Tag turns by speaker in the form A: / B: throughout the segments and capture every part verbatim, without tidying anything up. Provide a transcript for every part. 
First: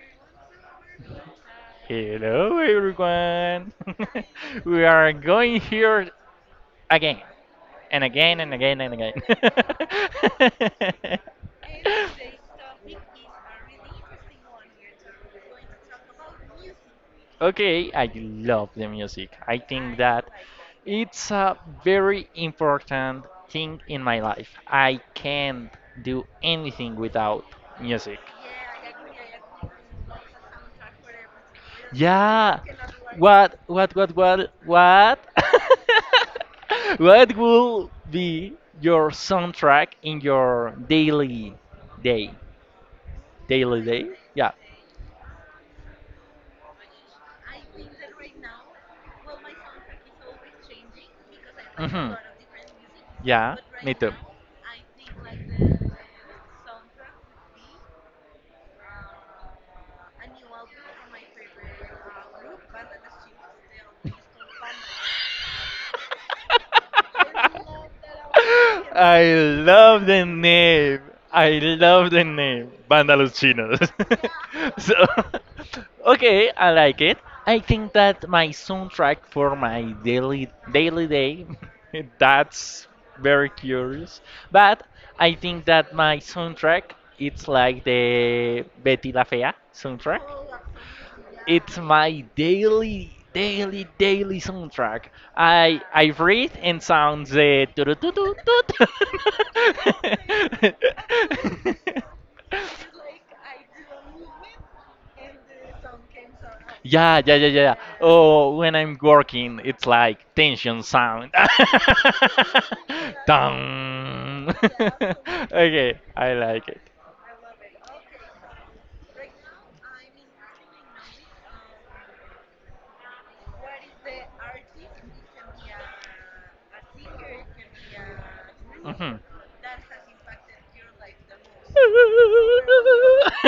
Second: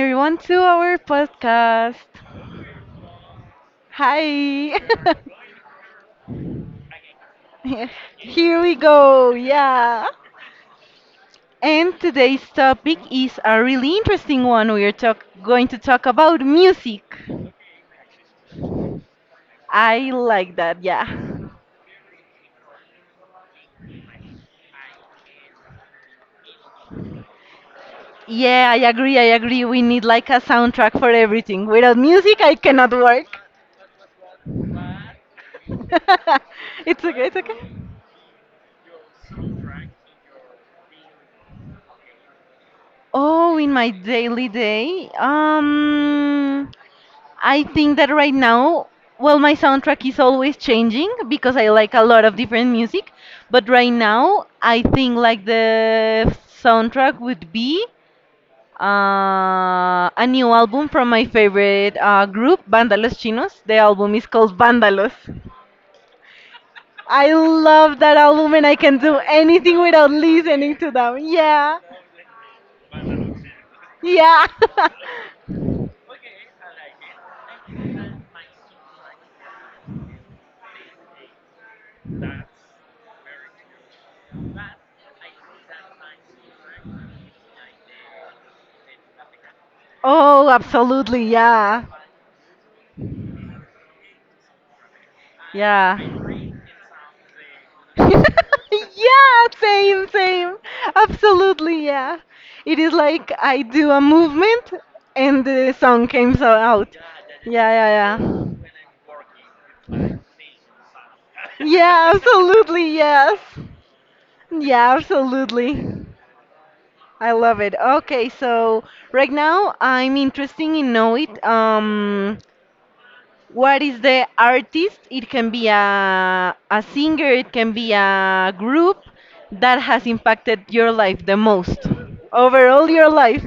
A: everyone to our podcast.
B: Hello everyone.
A: Hi.
B: We are going here again and again and
A: Here we
B: again and again.
A: go. Yeah. And today's topic is a really interesting one. We are talk- going to talk about music.
B: Okay, I love the music. I think
A: I
B: that
A: like that. Yeah.
B: it's a very important thing in my life. I can't do anything without music.
A: Yeah, I agree. I agree. We need like a soundtrack for everything. Without music, I
B: Yeah.
A: cannot work.
B: What what what what what
A: It's okay. It's
B: What
A: okay.
B: will be your soundtrack in your daily day?
A: Oh, in
B: Daily
A: my
B: day?
A: daily
B: Yeah.
A: day, um, I think that right now, well, my soundtrack is always changing because I like a
B: Hmm.
A: lot of different music.
B: Yeah,
A: But right
B: me too.
A: now, I think like the soundtrack would be uh, a new album from my favorite uh, group, Vandalos Chinos. The album is called Vandalos. I love that album and I can do
B: I
A: anything
B: love
A: without
B: the
A: listening to
B: name.
A: them.
B: I
A: Yeah,
B: love the name. Banda Los Chinos.
A: yeah.
B: So, okay, I like it. I think that my soundtrack for my daily daily day. That's very curious. But I think that my soundtrack it's like the Betty La Fea soundtrack.
A: Oh, absolutely,
B: It's
A: yeah,
B: my daily, daily, daily soundtrack. I
A: yeah.
B: I read and sound the tu- tu- tu- tu- tu-.
A: Yeah, same, same. Absolutely, yeah. It is like I do a movement and the song came so out.
B: Yeah, yeah, yeah, yeah.
A: Yeah, yeah,
B: Oh, when I'm working, it's
A: yeah.
B: like tension sound.
A: Yeah, absolutely, yes.
B: Dun.
A: Yeah,
B: Okay,
A: absolutely.
B: I like it.
A: I love it. Okay, so right now I'm interested in know it. Um, what is the artist? It can be a, a singer, it can be a group
B: Mhm.
A: that has impacted your life the most, overall your life.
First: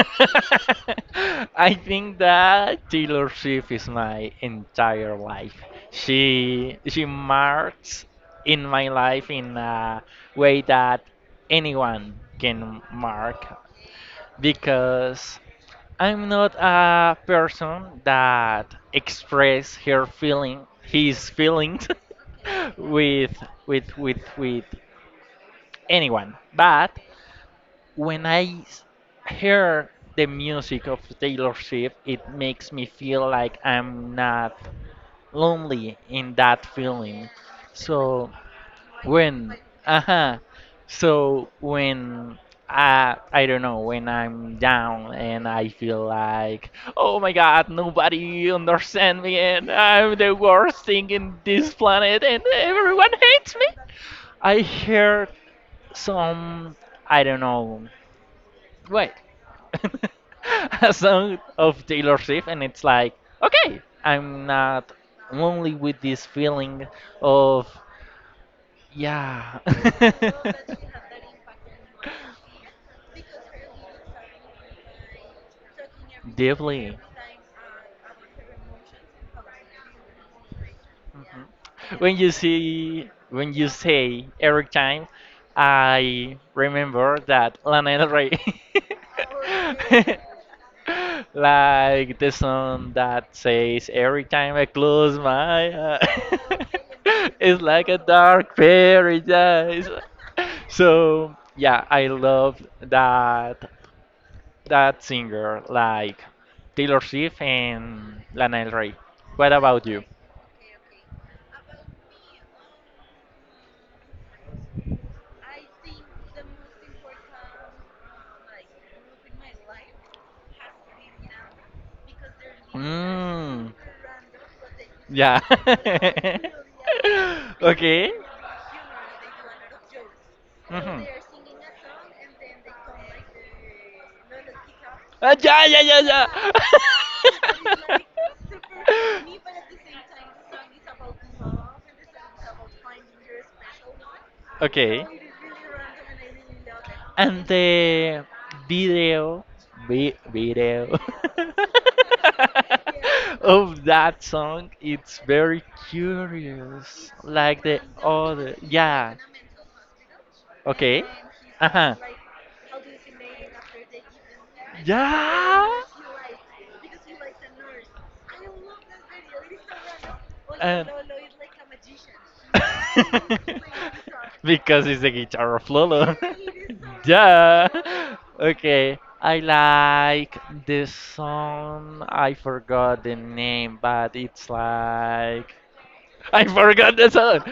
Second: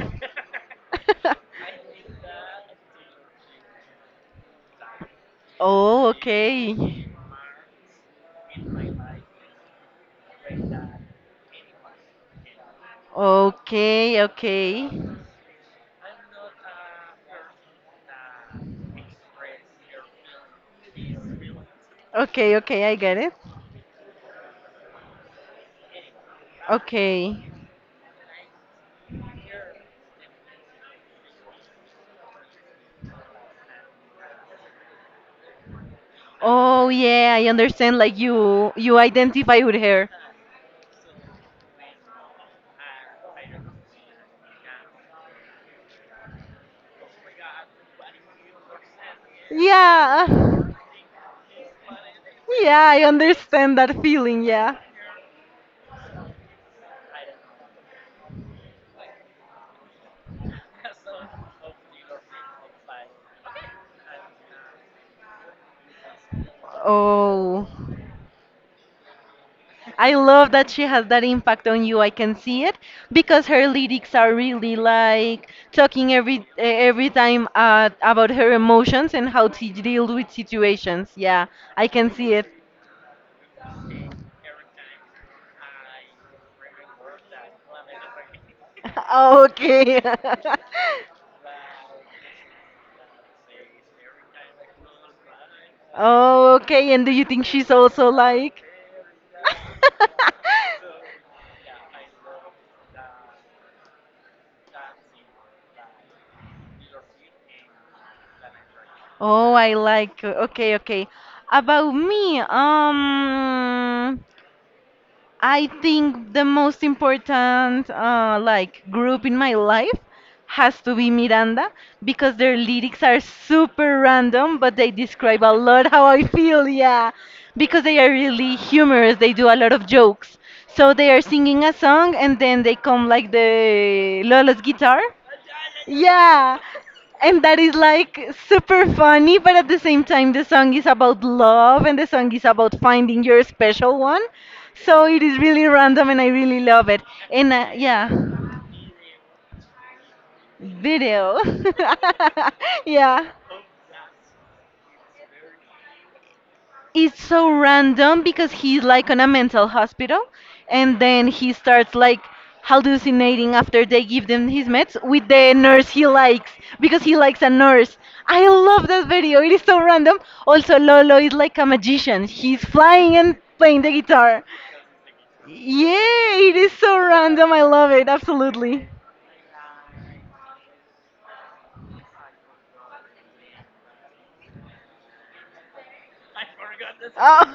B: I think that Taylor Swift is my entire life.
A: Oh,
B: She she
A: okay.
B: marks in my life in a way that anyone can mark,
A: Okay, okay.
B: because I'm not a person that express her feeling his feelings
A: Okay, okay, I get it.
B: with with with with anyone. But
A: Okay.
B: when I s- hear the music of Taylor Swift, it makes me feel like I'm not lonely in that
A: Oh,
B: feeling.
A: yeah, I understand like
B: So
A: you you
B: when,
A: identify with her.
B: uh-huh. So when I, I don't know, when I'm down and I feel like, oh my God, nobody understands me and I'm
A: Yeah.
B: the worst thing in this planet and
A: Yeah, I
B: everyone hates me.
A: understand that feeling,
B: I
A: yeah.
B: heard some, I don't know, wait, a song of Taylor Swift and it's like, okay, I'm not only with this feeling of
A: Oh.
B: yeah.
A: I love that she has that impact on you. I can see it because her lyrics are really like talking every eh,
B: Definitely.
A: every time uh, about her emotions and how to deal with situations. Yeah, I
B: Yeah.
A: can
B: when you
A: see it.
B: see when you say every time, I remember that Lana Del Rey.
A: Okay.
B: Like the song that says, every time I close my eyes,
A: Oh, okay. And do you think
B: it's
A: she's
B: like a
A: also
B: dark
A: like?
B: paradise. So yeah, I love that that singer, like Taylor Swift and Lana Del Rey. What
A: Oh, I
B: about you?
A: like. Okay, okay. About me, um. I think the most important uh, like group in my life has to be Miranda because their lyrics are
B: Mm,
A: super random, but they
B: yeah.
A: describe a lot how I feel. Yeah, because they are
B: Okay.
A: really humorous. They do a lot of jokes. So
B: Mhm.
A: they are singing a song and then they come like the Lola's guitar,
B: Uh, yeah, yeah, yeah,
A: yeah. And that is
B: yeah.
A: like super funny, but at the same time, the song is about love and the song is about finding your special one. So
B: Okay.
A: it is really random and I really love it.
B: And
A: And uh, yeah,
B: the video, vi- video
A: video. Yeah.
B: of that song, it's very curious,
A: It's so
B: like the
A: random because
B: other.
A: he's like
B: Yeah.
A: on a mental hospital and
B: Okay.
A: then he
B: Uh
A: starts
B: huh.
A: like hallucinating after they give them his meds with the
B: Yeah.
A: nurse he likes because he likes a nurse. I love that video. It is so random. Also,
B: And
A: Lolo is like a magician. He's flying and playing the guitar.
B: because it's the guitar of Lolo.
A: Yeah, it is so random. I
B: Yeah.
A: love it. Absolutely.
B: Okay. I like the song. I forgot the name, but it's like I forgot the song.
A: Oh,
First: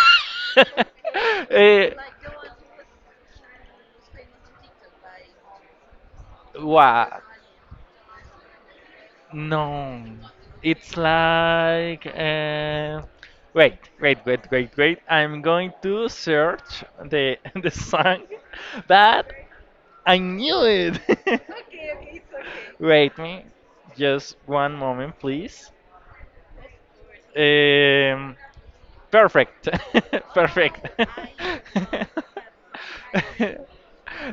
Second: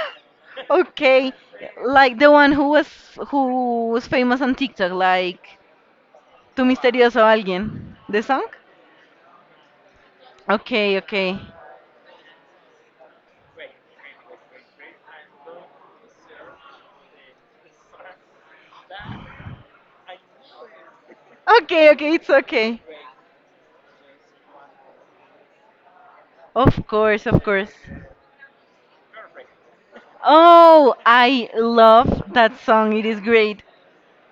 A: okay.
B: Eh,
A: Like the one who was who was famous on TikTok, like Tu
B: what?
A: Misterioso Alguien, the song?
B: No,
A: Okay,
B: it's
A: okay.
B: like, uh, wait, wait, wait, wait, wait. I'm going to search the the song, but I knew it.
A: Okay, okay, it's okay.
B: Wait me, just one moment, please.
A: Of course, of course.
B: Um, Perfect. Perfect.
A: Oh, I love that song. It is great.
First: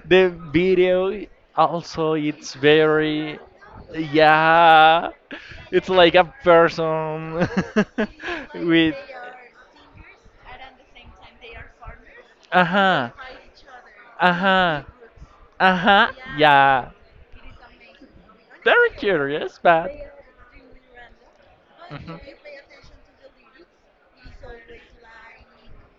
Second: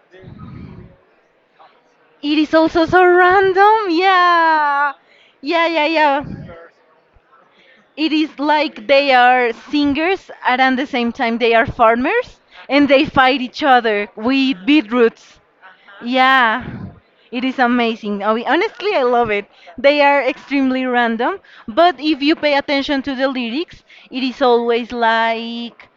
B: The video also
A: It is
B: it's
A: also so
B: very,
A: random. Yeah.
B: yeah,
A: Yeah, yeah,
B: it's like a
A: yeah.
B: person.
A: It is like
B: With,
A: they are singers and at the same time they are farmers and they
B: uh-huh,
A: fight each other with
B: uh-huh,
A: beetroots.
B: uh-huh,
A: Yeah,
B: yeah.
A: it is amazing. I mean,
B: Very
A: honestly, I love it.
B: curious. But.
A: They are extremely random, but
B: Mhm.
A: if you pay attention to the lyrics, it is always like,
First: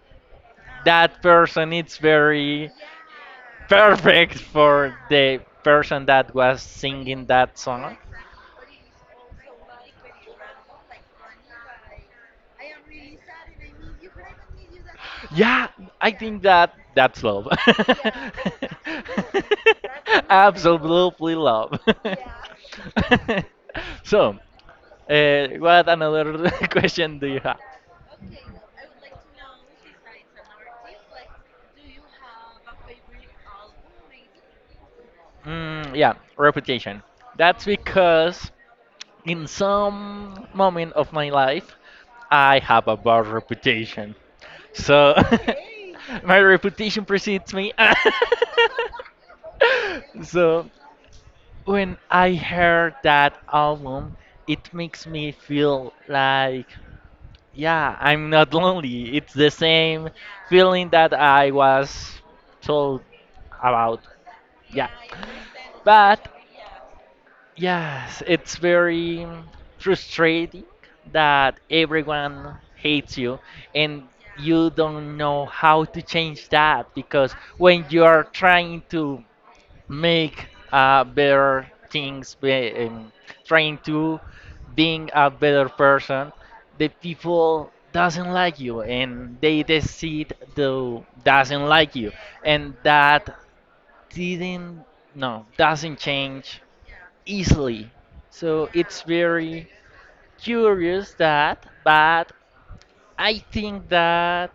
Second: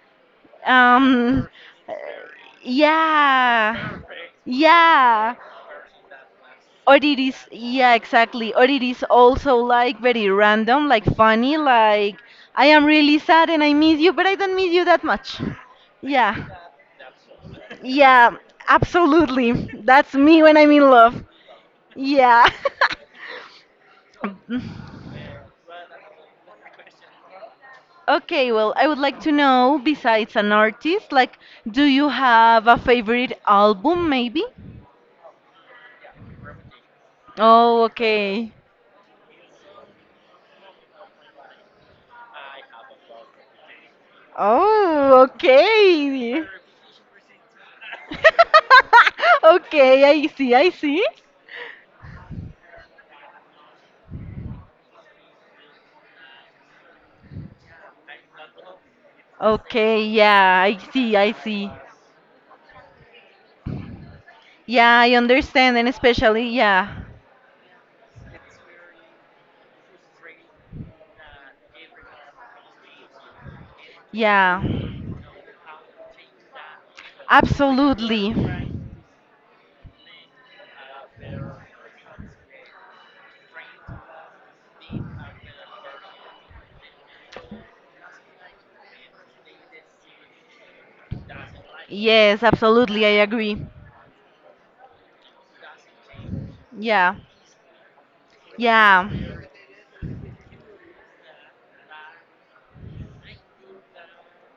B: That
A: um,
B: person is very
A: yeah,
B: perfect for
A: yeah.
B: the person that was
A: Or it
B: singing
A: is,
B: that
A: yeah,
B: song.
A: exactly. Or it is also like very random, like funny, like I am really sad and I miss you, but I don't miss you that much.
B: Yeah, I
A: Yeah,
B: think that that's love.
A: yeah, absolutely. That's me when I'm in love.
B: Absolutely love.
A: Yeah.
B: So, uh, what another question do you have?
A: Okay, well, I would like to know, besides an artist, like, do you have a favorite album, maybe?
B: Mm, yeah, reputation. That's
A: Oh, okay.
B: because in some moment of my life, I have a bad reputation. So
A: Oh,
B: my
A: okay.
B: reputation precedes me.
A: Okay, I see, I
B: So
A: see.
B: when I heard that album, it makes me feel like, yeah, I'm not lonely. It's the
A: Okay,
B: same
A: yeah, I
B: feeling that
A: see, I
B: I
A: see.
B: was told about.
A: Yeah,
B: Yeah.
A: I understand, and
B: But
A: especially, yeah,
B: yes, it's very frustrating that everyone hates you, and
A: yeah,
B: you don't know how to change that because when you are
A: absolutely.
B: trying to make uh, better things, be- um, trying to being a better person, the people doesn't like you and they decide to doesn't like you,
A: Yes,
B: and
A: absolutely, I
B: that
A: agree.
B: didn't no doesn't change
A: Yeah,
B: easily. So it's
A: yeah,
B: very curious that, but I think that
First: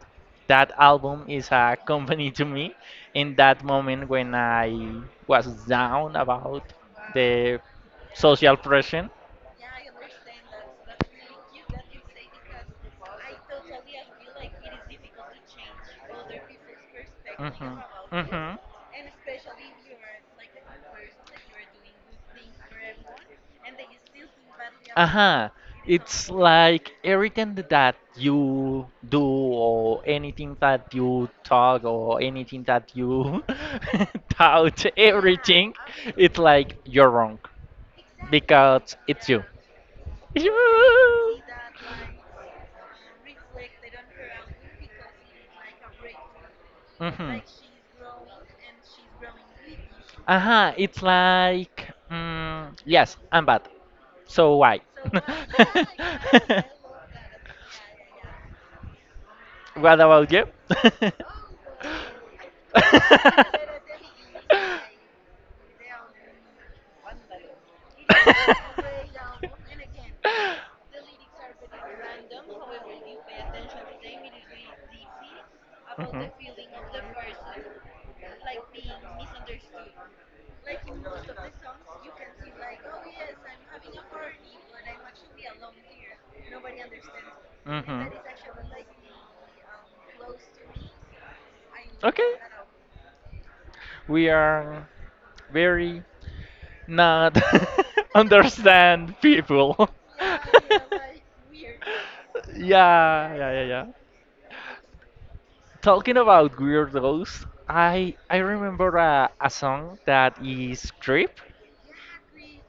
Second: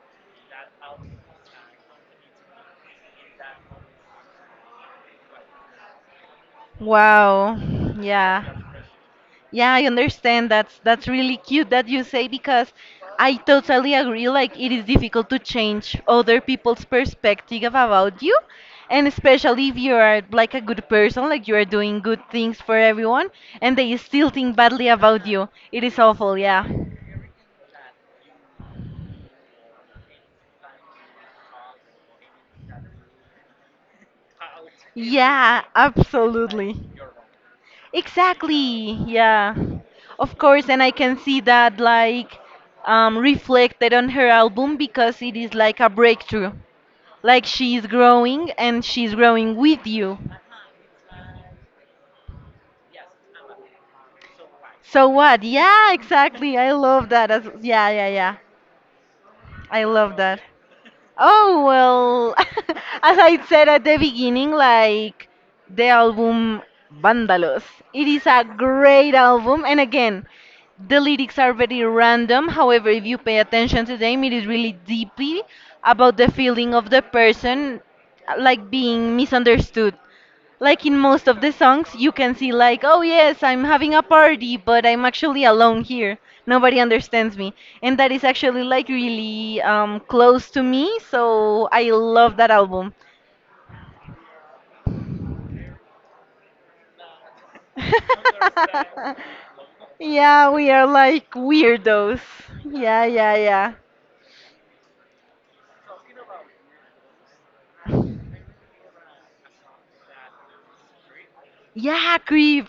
B: that album is a company to me in that moment when I was down about
A: wow,
B: the
A: yeah.
B: social pressure.
A: Yeah, I understand. That's that's really cute that you say because I totally agree. Like it is difficult to change other people's perspective
B: Mhm.
A: about you,
B: Mhm.
A: and especially if you are like a good person, like you are doing good things for everyone, and they still think badly about you.
B: Uh-huh.
A: It is
B: It's
A: awful. Yeah.
B: like everything that you do or anything that you talk or anything that you doubt
A: Yeah,
B: everything, it's
A: absolutely.
B: like you're wrong
A: Exactly.
B: because it's you.
A: Yeah. Of
B: It's
A: course, and I can
B: you.
A: see that like um, reflected on her album because it is like a breakthrough.
B: Hmm.
A: Like she's growing and she's growing with you.
B: Uh-huh. It's like, mm, yes, I'm bad. So why?
A: So what? Yeah, exactly. I love that. As, yeah, yeah, yeah. I
B: What
A: love
B: about
A: that.
B: you?
A: Oh, well, as I said at the beginning, like the album Vandalos. It is a great album. And again, the lyrics are very random. However, if you pay attention to them, it is really deeply about
B: Mhm.
A: the feeling of the person uh, like being misunderstood. Like in most of the songs, you can see like, oh yes, I'm having a party, but I'm actually alone here. Nobody understands me, and
B: Mhm.
A: that is actually like really um, close to me. So I
B: Okay.
A: love that album.
B: We are very not understand people.
A: Yeah, we are like weirdos. Yeah,
B: Yeah,
A: yeah,
B: yeah, yeah,
A: yeah.
B: yeah. Talking about weirdos, I I remember a, a song that is Creep.
A: Yeah, Creep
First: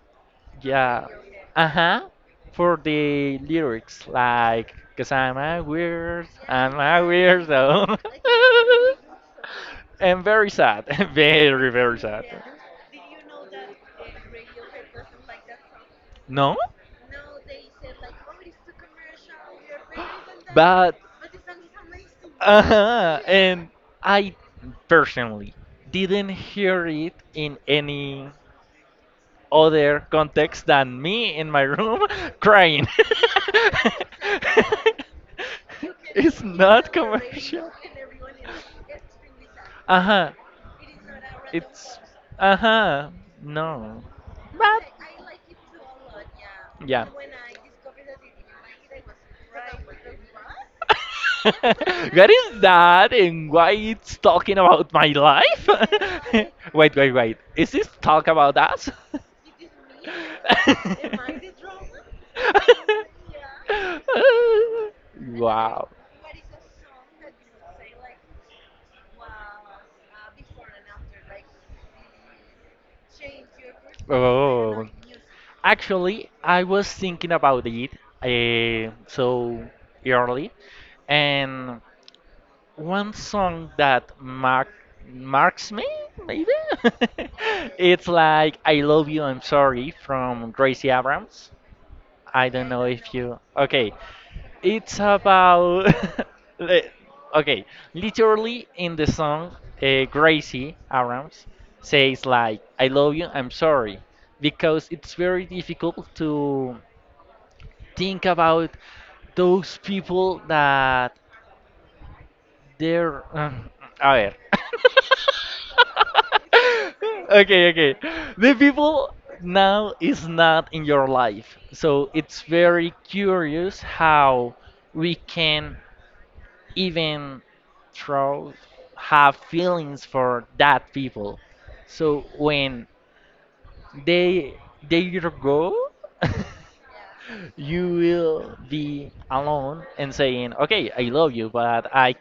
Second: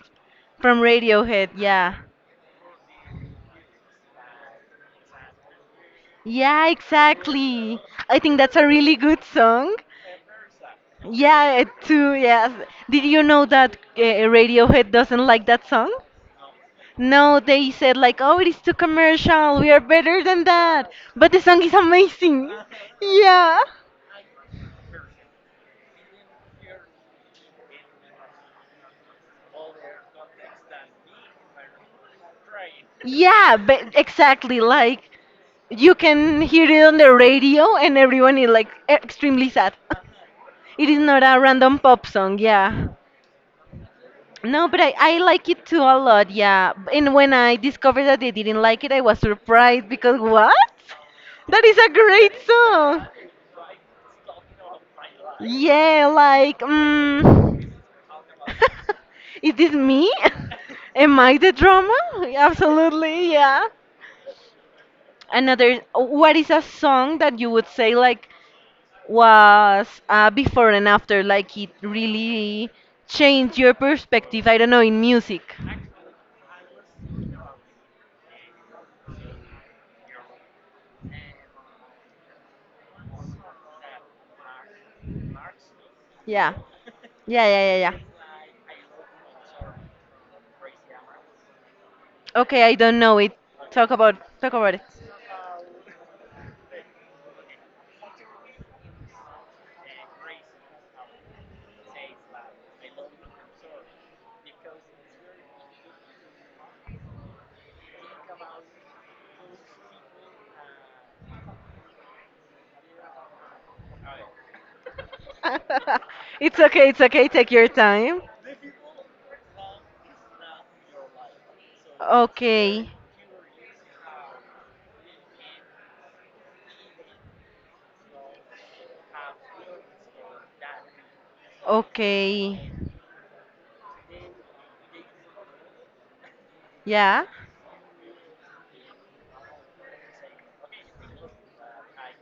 A: from
B: Yeah.
A: Radiohead. Yeah.
B: Uh-huh. For the lyrics, like, cause I'm a weird,
A: Yeah,
B: I'm a
A: exactly.
B: weirdo.
A: I think that's a really good song.
B: And very sad.
A: Yeah, it
B: Very, very
A: too.
B: sad.
A: Yes. Did you know that uh, Radiohead doesn't like that song?
B: No?
A: No, they said like, "Oh, it is too commercial. We are better than that."
B: But.
A: But the song is amazing.
B: Uh-huh.
A: Yeah.
B: And I personally didn't hear it in any other context than me in my room crying.
A: Yeah, but exactly. Like you
B: It's
A: can hear it
B: not
A: on the
B: commercial.
A: radio, and everyone is like extremely sad.
B: Uh huh.
A: It is not a random pop song.
B: Uh
A: Yeah.
B: huh. No.
A: No, but
B: But
A: I, I like it too a lot, yeah.
B: yeah.
A: And when I discovered that they didn't like it, I was surprised because what? That is a
B: What
A: great
B: is
A: song.
B: that, and why it's talking about my life?
A: Yeah, like,
B: Wait, wait, wait.
A: mm,
B: Is this talk about us?
A: is this me? Am I the drama? Absolutely, yeah. Another,
B: Wow.
A: what is a song that you would say like was uh, before and after? Like it really changed your perspective, I don't know,
B: Oh.
A: in music.
B: Actually, I was thinking about it, uh, so early, and one song that mark marks me,
A: Yeah.
B: maybe,
A: Yeah, yeah, yeah, yeah.
B: it's like "I Love You, I'm Sorry" from Gracie Abrams. I
A: Okay,
B: don't
A: I
B: know
A: don't
B: if
A: know it.
B: you
A: Talk
B: okay.
A: about Talk about it.
B: It's about li- okay, literally, in the song, uh, Gracie Abrams says like, "I love you, I'm sorry," because it's very difficult to think about those people that they're. Um, a ver.
A: It's okay, it's okay. Take your
B: Okay, okay.
A: time.
B: The people now is not in your life, so it's
A: Okay.
B: very curious how we can even throw have feelings for that people. So
A: Okay.
B: when they they go,
A: Yeah.
B: you will be alone and saying, "Okay, I love you, but I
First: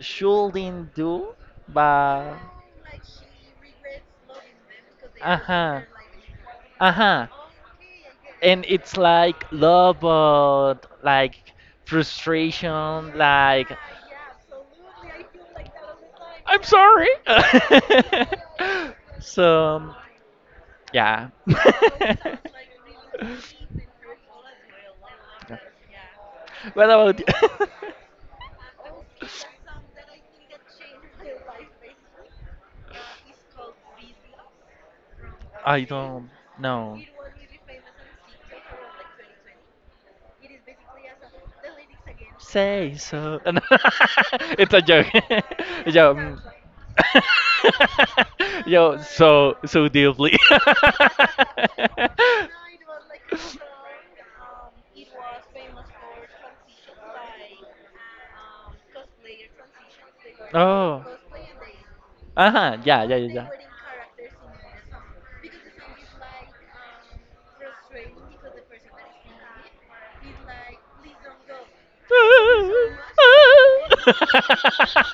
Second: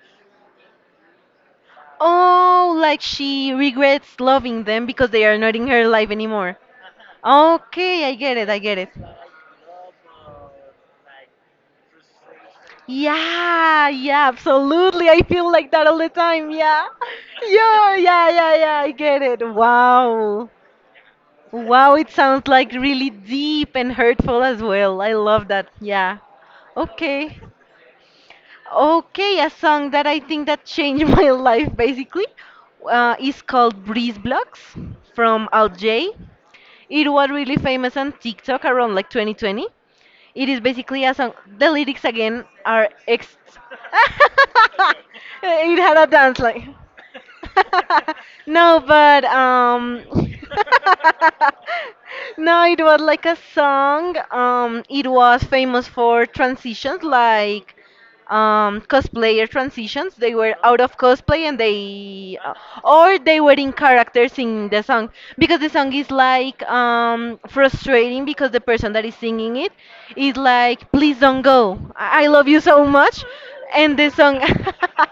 B: shouldn't do." But
A: Oh, like she regrets loving them because they
B: uh
A: are not in
B: huh,
A: her life anymore.
B: uh huh.
A: Okay, I get it. I
B: And
A: get it.
B: it's like love, but like frustration, like
A: Yeah, yeah, absolutely. I feel like that all the time.
B: I'm
A: Yeah.
B: sorry.
A: Yeah, yeah, yeah, yeah. I get
B: So
A: it.
B: um,
A: Wow.
B: yeah.
A: Wow, it sounds like really deep and hurtful as well. I love
B: Yeah.
A: that. Yeah.
B: What about you?
A: Okay. Okay, a song that I think that changed my life basically uh, is called Breeze Blocks from Al
B: I
A: Jay.
B: don't know.
A: It was really famous on TikTok around like twenty twenty. It is basically a song. The lyrics again are
B: Say
A: ex.
B: so. No. It's a joke.
A: It had a
B: Yo. Mm.
A: dance like. No,
B: Yo,
A: but
B: so so
A: um.
B: deeply.
A: No, it was like a song. Um, it was famous for transitions like um, cosplayer transitions. They were out of
B: Oh.
A: cosplay and they, uh,
B: Uh-huh. Yeah, yeah,
A: or they
B: yeah,
A: were in characters in the song because the song is like um, frustrating because the person that is singing it is
B: yeah.
A: like, please don't go. I I love you so much. And the song,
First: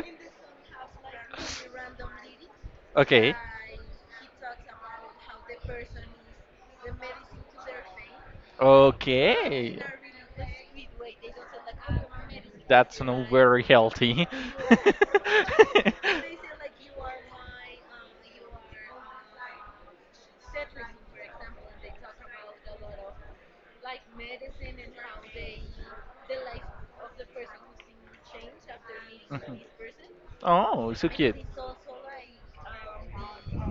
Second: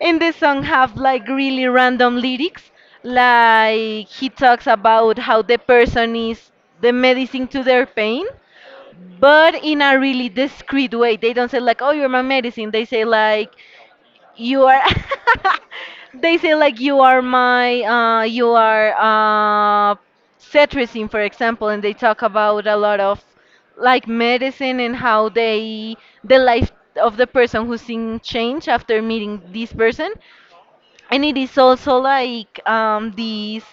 A: and the song have like really random lyrics.
B: Okay.
A: Like he talks about how the person is the medicine to their pain but in
B: Okay.
A: a really discreet way. They don't say like, "Oh, you're my medicine." They
B: That's
A: say
B: not
A: like,
B: very healthy.
A: "You are." They say like, "You are my, uh, you are uh, cetirizine, for example," and they talk about a lot of like medicine and how they the life of the person who's in change after meeting this person
B: Oh, so
A: and it is also like um, this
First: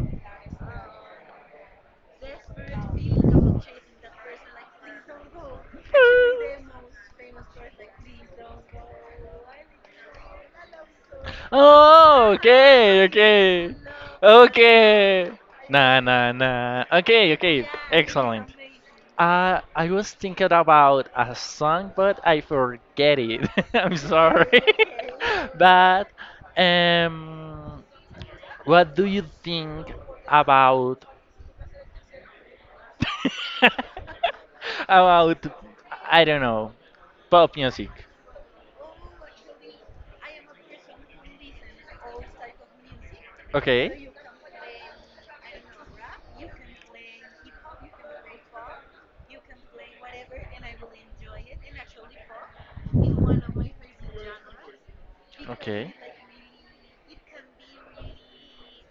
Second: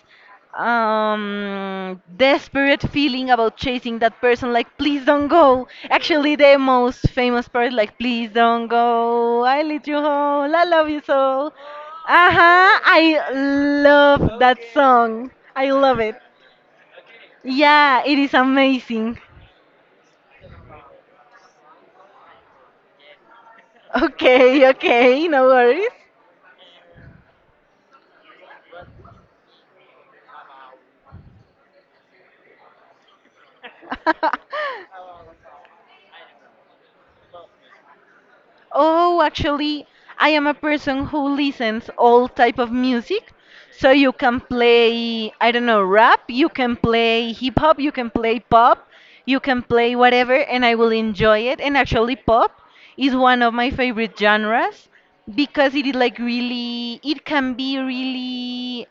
A: um, desperate feeling about chasing that person, like, please don't go. Actually, the most famous part, like, please don't go. I lead you home. I love you so. Uh-huh.
B: oh,
A: I
B: okay,
A: love
B: love
A: that
B: okay.
A: song.
B: I.
A: I
B: Nah,
A: love
B: love, nah,
A: it.
B: that. Nah. Okay, okay.
A: Yeah, it is amazing.
B: Uh, I was thinking about a song, but I forget it. I'm sorry.
A: Okay, okay, no worries.
B: But um, what do you think about about, I don't know, pop music?
A: Oh, actually, I am a person who listens all type of music. So
B: Okay,
A: you can play, I don't know, rap, you can play hip hop, you can play pop, you can play whatever, and I will enjoy it. And actually, pop is one of my favorite genres because it
B: okay.
A: is like really, it can be really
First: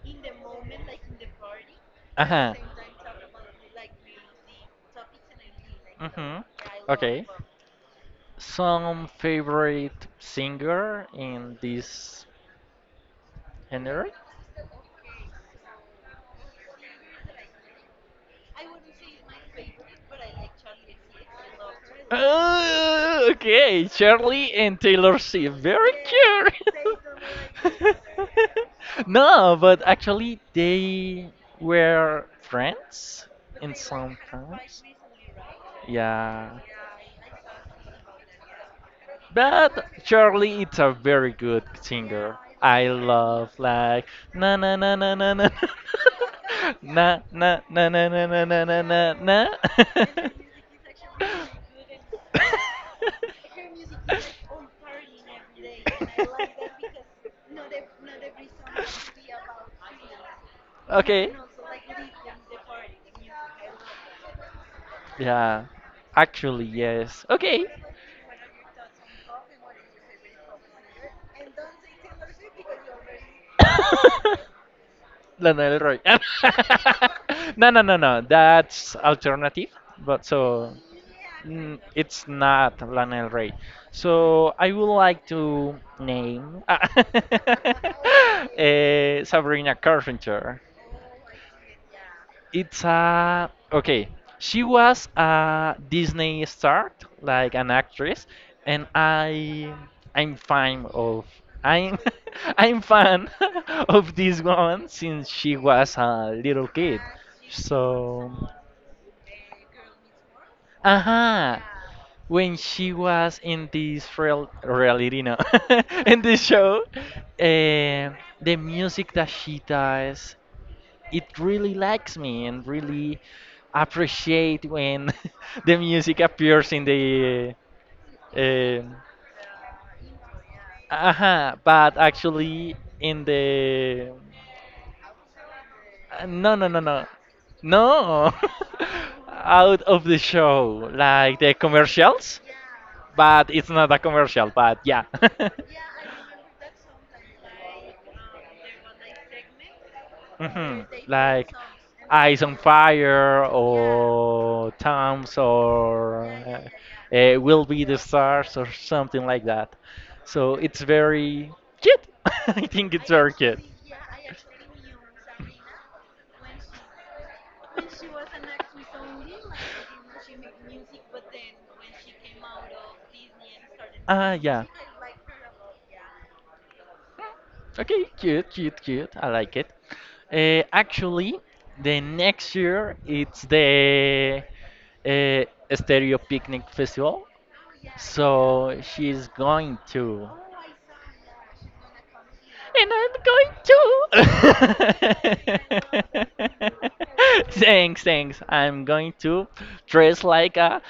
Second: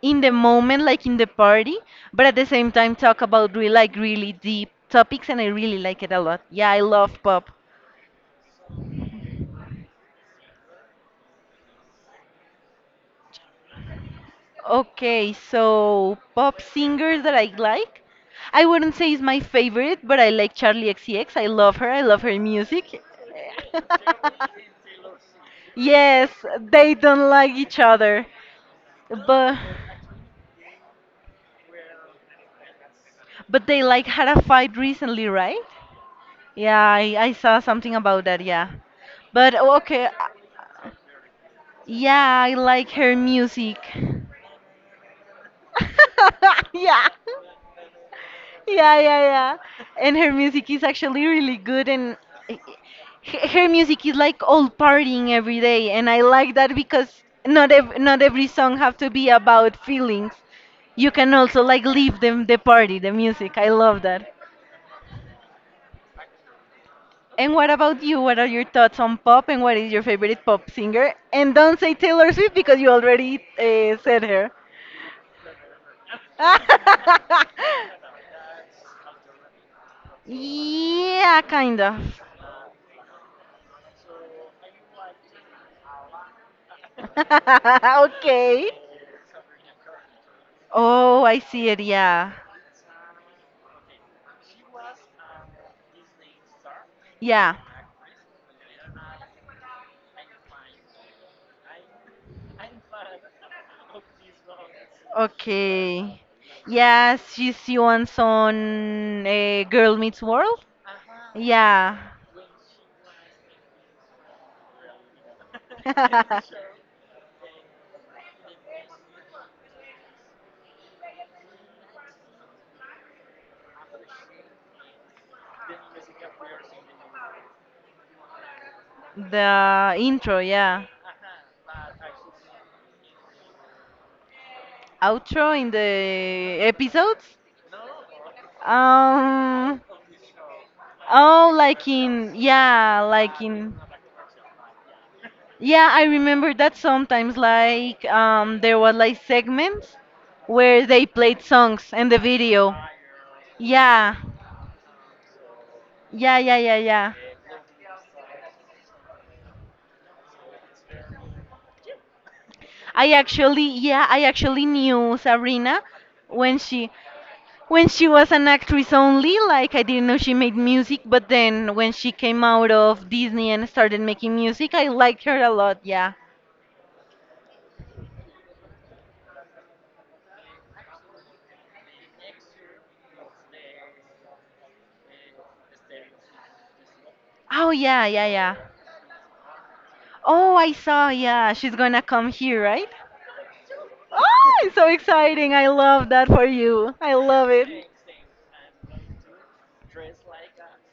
A: in the moment, like in the party, but
B: Uh
A: at the
B: huh.
A: same time talk about really like really deep topics, and I really like it a lot.
B: Mhm.
A: Yeah, I love
B: Okay.
A: pop.
B: Some favorite singer in this genre?
A: Okay, so pop singers that I like. I wouldn't say is my favorite, but I like Charlie X C X. I love her. I love her music.
B: Uh, okay, Charlie and Taylor Swift. Very
A: Yes, they don't like each
B: cute.
A: other.
B: No,
A: But
B: but actually they were friends
A: but
B: in
A: they like
B: some
A: had a fight
B: times.
A: recently, right?
B: Yeah.
A: Yeah, I, I saw something about that, yeah. But oh,
B: But
A: okay, uh,
B: Charlie it's a very good singer.
A: yeah, I
B: I
A: like her
B: love
A: music.
B: like, na na na na na na.
A: Yeah.
B: Na na na na na na na na
A: Yeah,
B: na
A: yeah, yeah.
B: na.
A: And her music is actually really good, and h- h- her music is like all partying every day, and I like that because not ev- not every song have to be about feelings. You can
B: Okay.
A: also like leave them the party, the music. I love that.
B: Yeah. Actually, yes.
A: And
B: Okay.
A: what about you? What are your thoughts on pop, and what is your favorite pop singer? And don't say Taylor Swift because you already uh, said her.
B: Lana Del Rey. No, no, no, no. That's alternative, but so,
A: Yeah,
B: mm,
A: kind of.
B: it's not Lana Del Rey. So I would like to name uh,
A: Okay.
B: Sabrina Carpenter.
A: Oh, I see it. Yeah.
B: It's a, okay. She was a Disney star, like
A: Yeah.
B: an actress, and I I'm fan of I'm I'm fan of this woman since she was
A: Okay.
B: a little kid.
A: Yes, she's she wants
B: So,
A: on uh, Girl Meets World.
B: aha,
A: Yeah.
B: when she was in this real reality, no, in this show, eh, the music that she does it really likes me and really appreciate when the music appears in the uh,
A: The intro, yeah.
B: uh but actually in the,
A: Outro in the
B: uh, no, no, no, no,
A: episodes?
B: no, out
A: Um,
B: of the show, like
A: oh,
B: the
A: like in,
B: commercials,
A: yeah, like
B: but it's
A: in.
B: not a commercial, but yeah.
A: Yeah, I remember that sometimes like um there were like segments where
B: Mhm,
A: they played
B: like
A: songs in the
B: Eyes on
A: video.
B: Fire
A: Yeah.
B: or Tom's or,
A: Yeah, yeah,
B: uh,
A: yeah, yeah.
B: uh, Will Be the Stars or something like that. So it's very cute. I think it's
A: I
B: very cute.
A: actually Yeah, I actually knew Sabrina when she when she was an actress only, like I didn't know she made music, but then when she came out of Disney and started
B: Ah,
A: making
B: yeah.
A: music, I liked her a lot, yeah.
B: Okay, cute, cute, cute. I like it. Uh, actually, the next year it's the, uh, Stereo Picnic Festival.
A: Oh yeah, yeah, yeah.
B: So she's going to.
A: Oh, I saw, yeah, she's gonna come here, right?
B: And I'm
A: Oh, it's so exciting.
B: going
A: I love that
B: to.
A: for you. I love it.
B: Thanks, thanks. I'm going to dress like a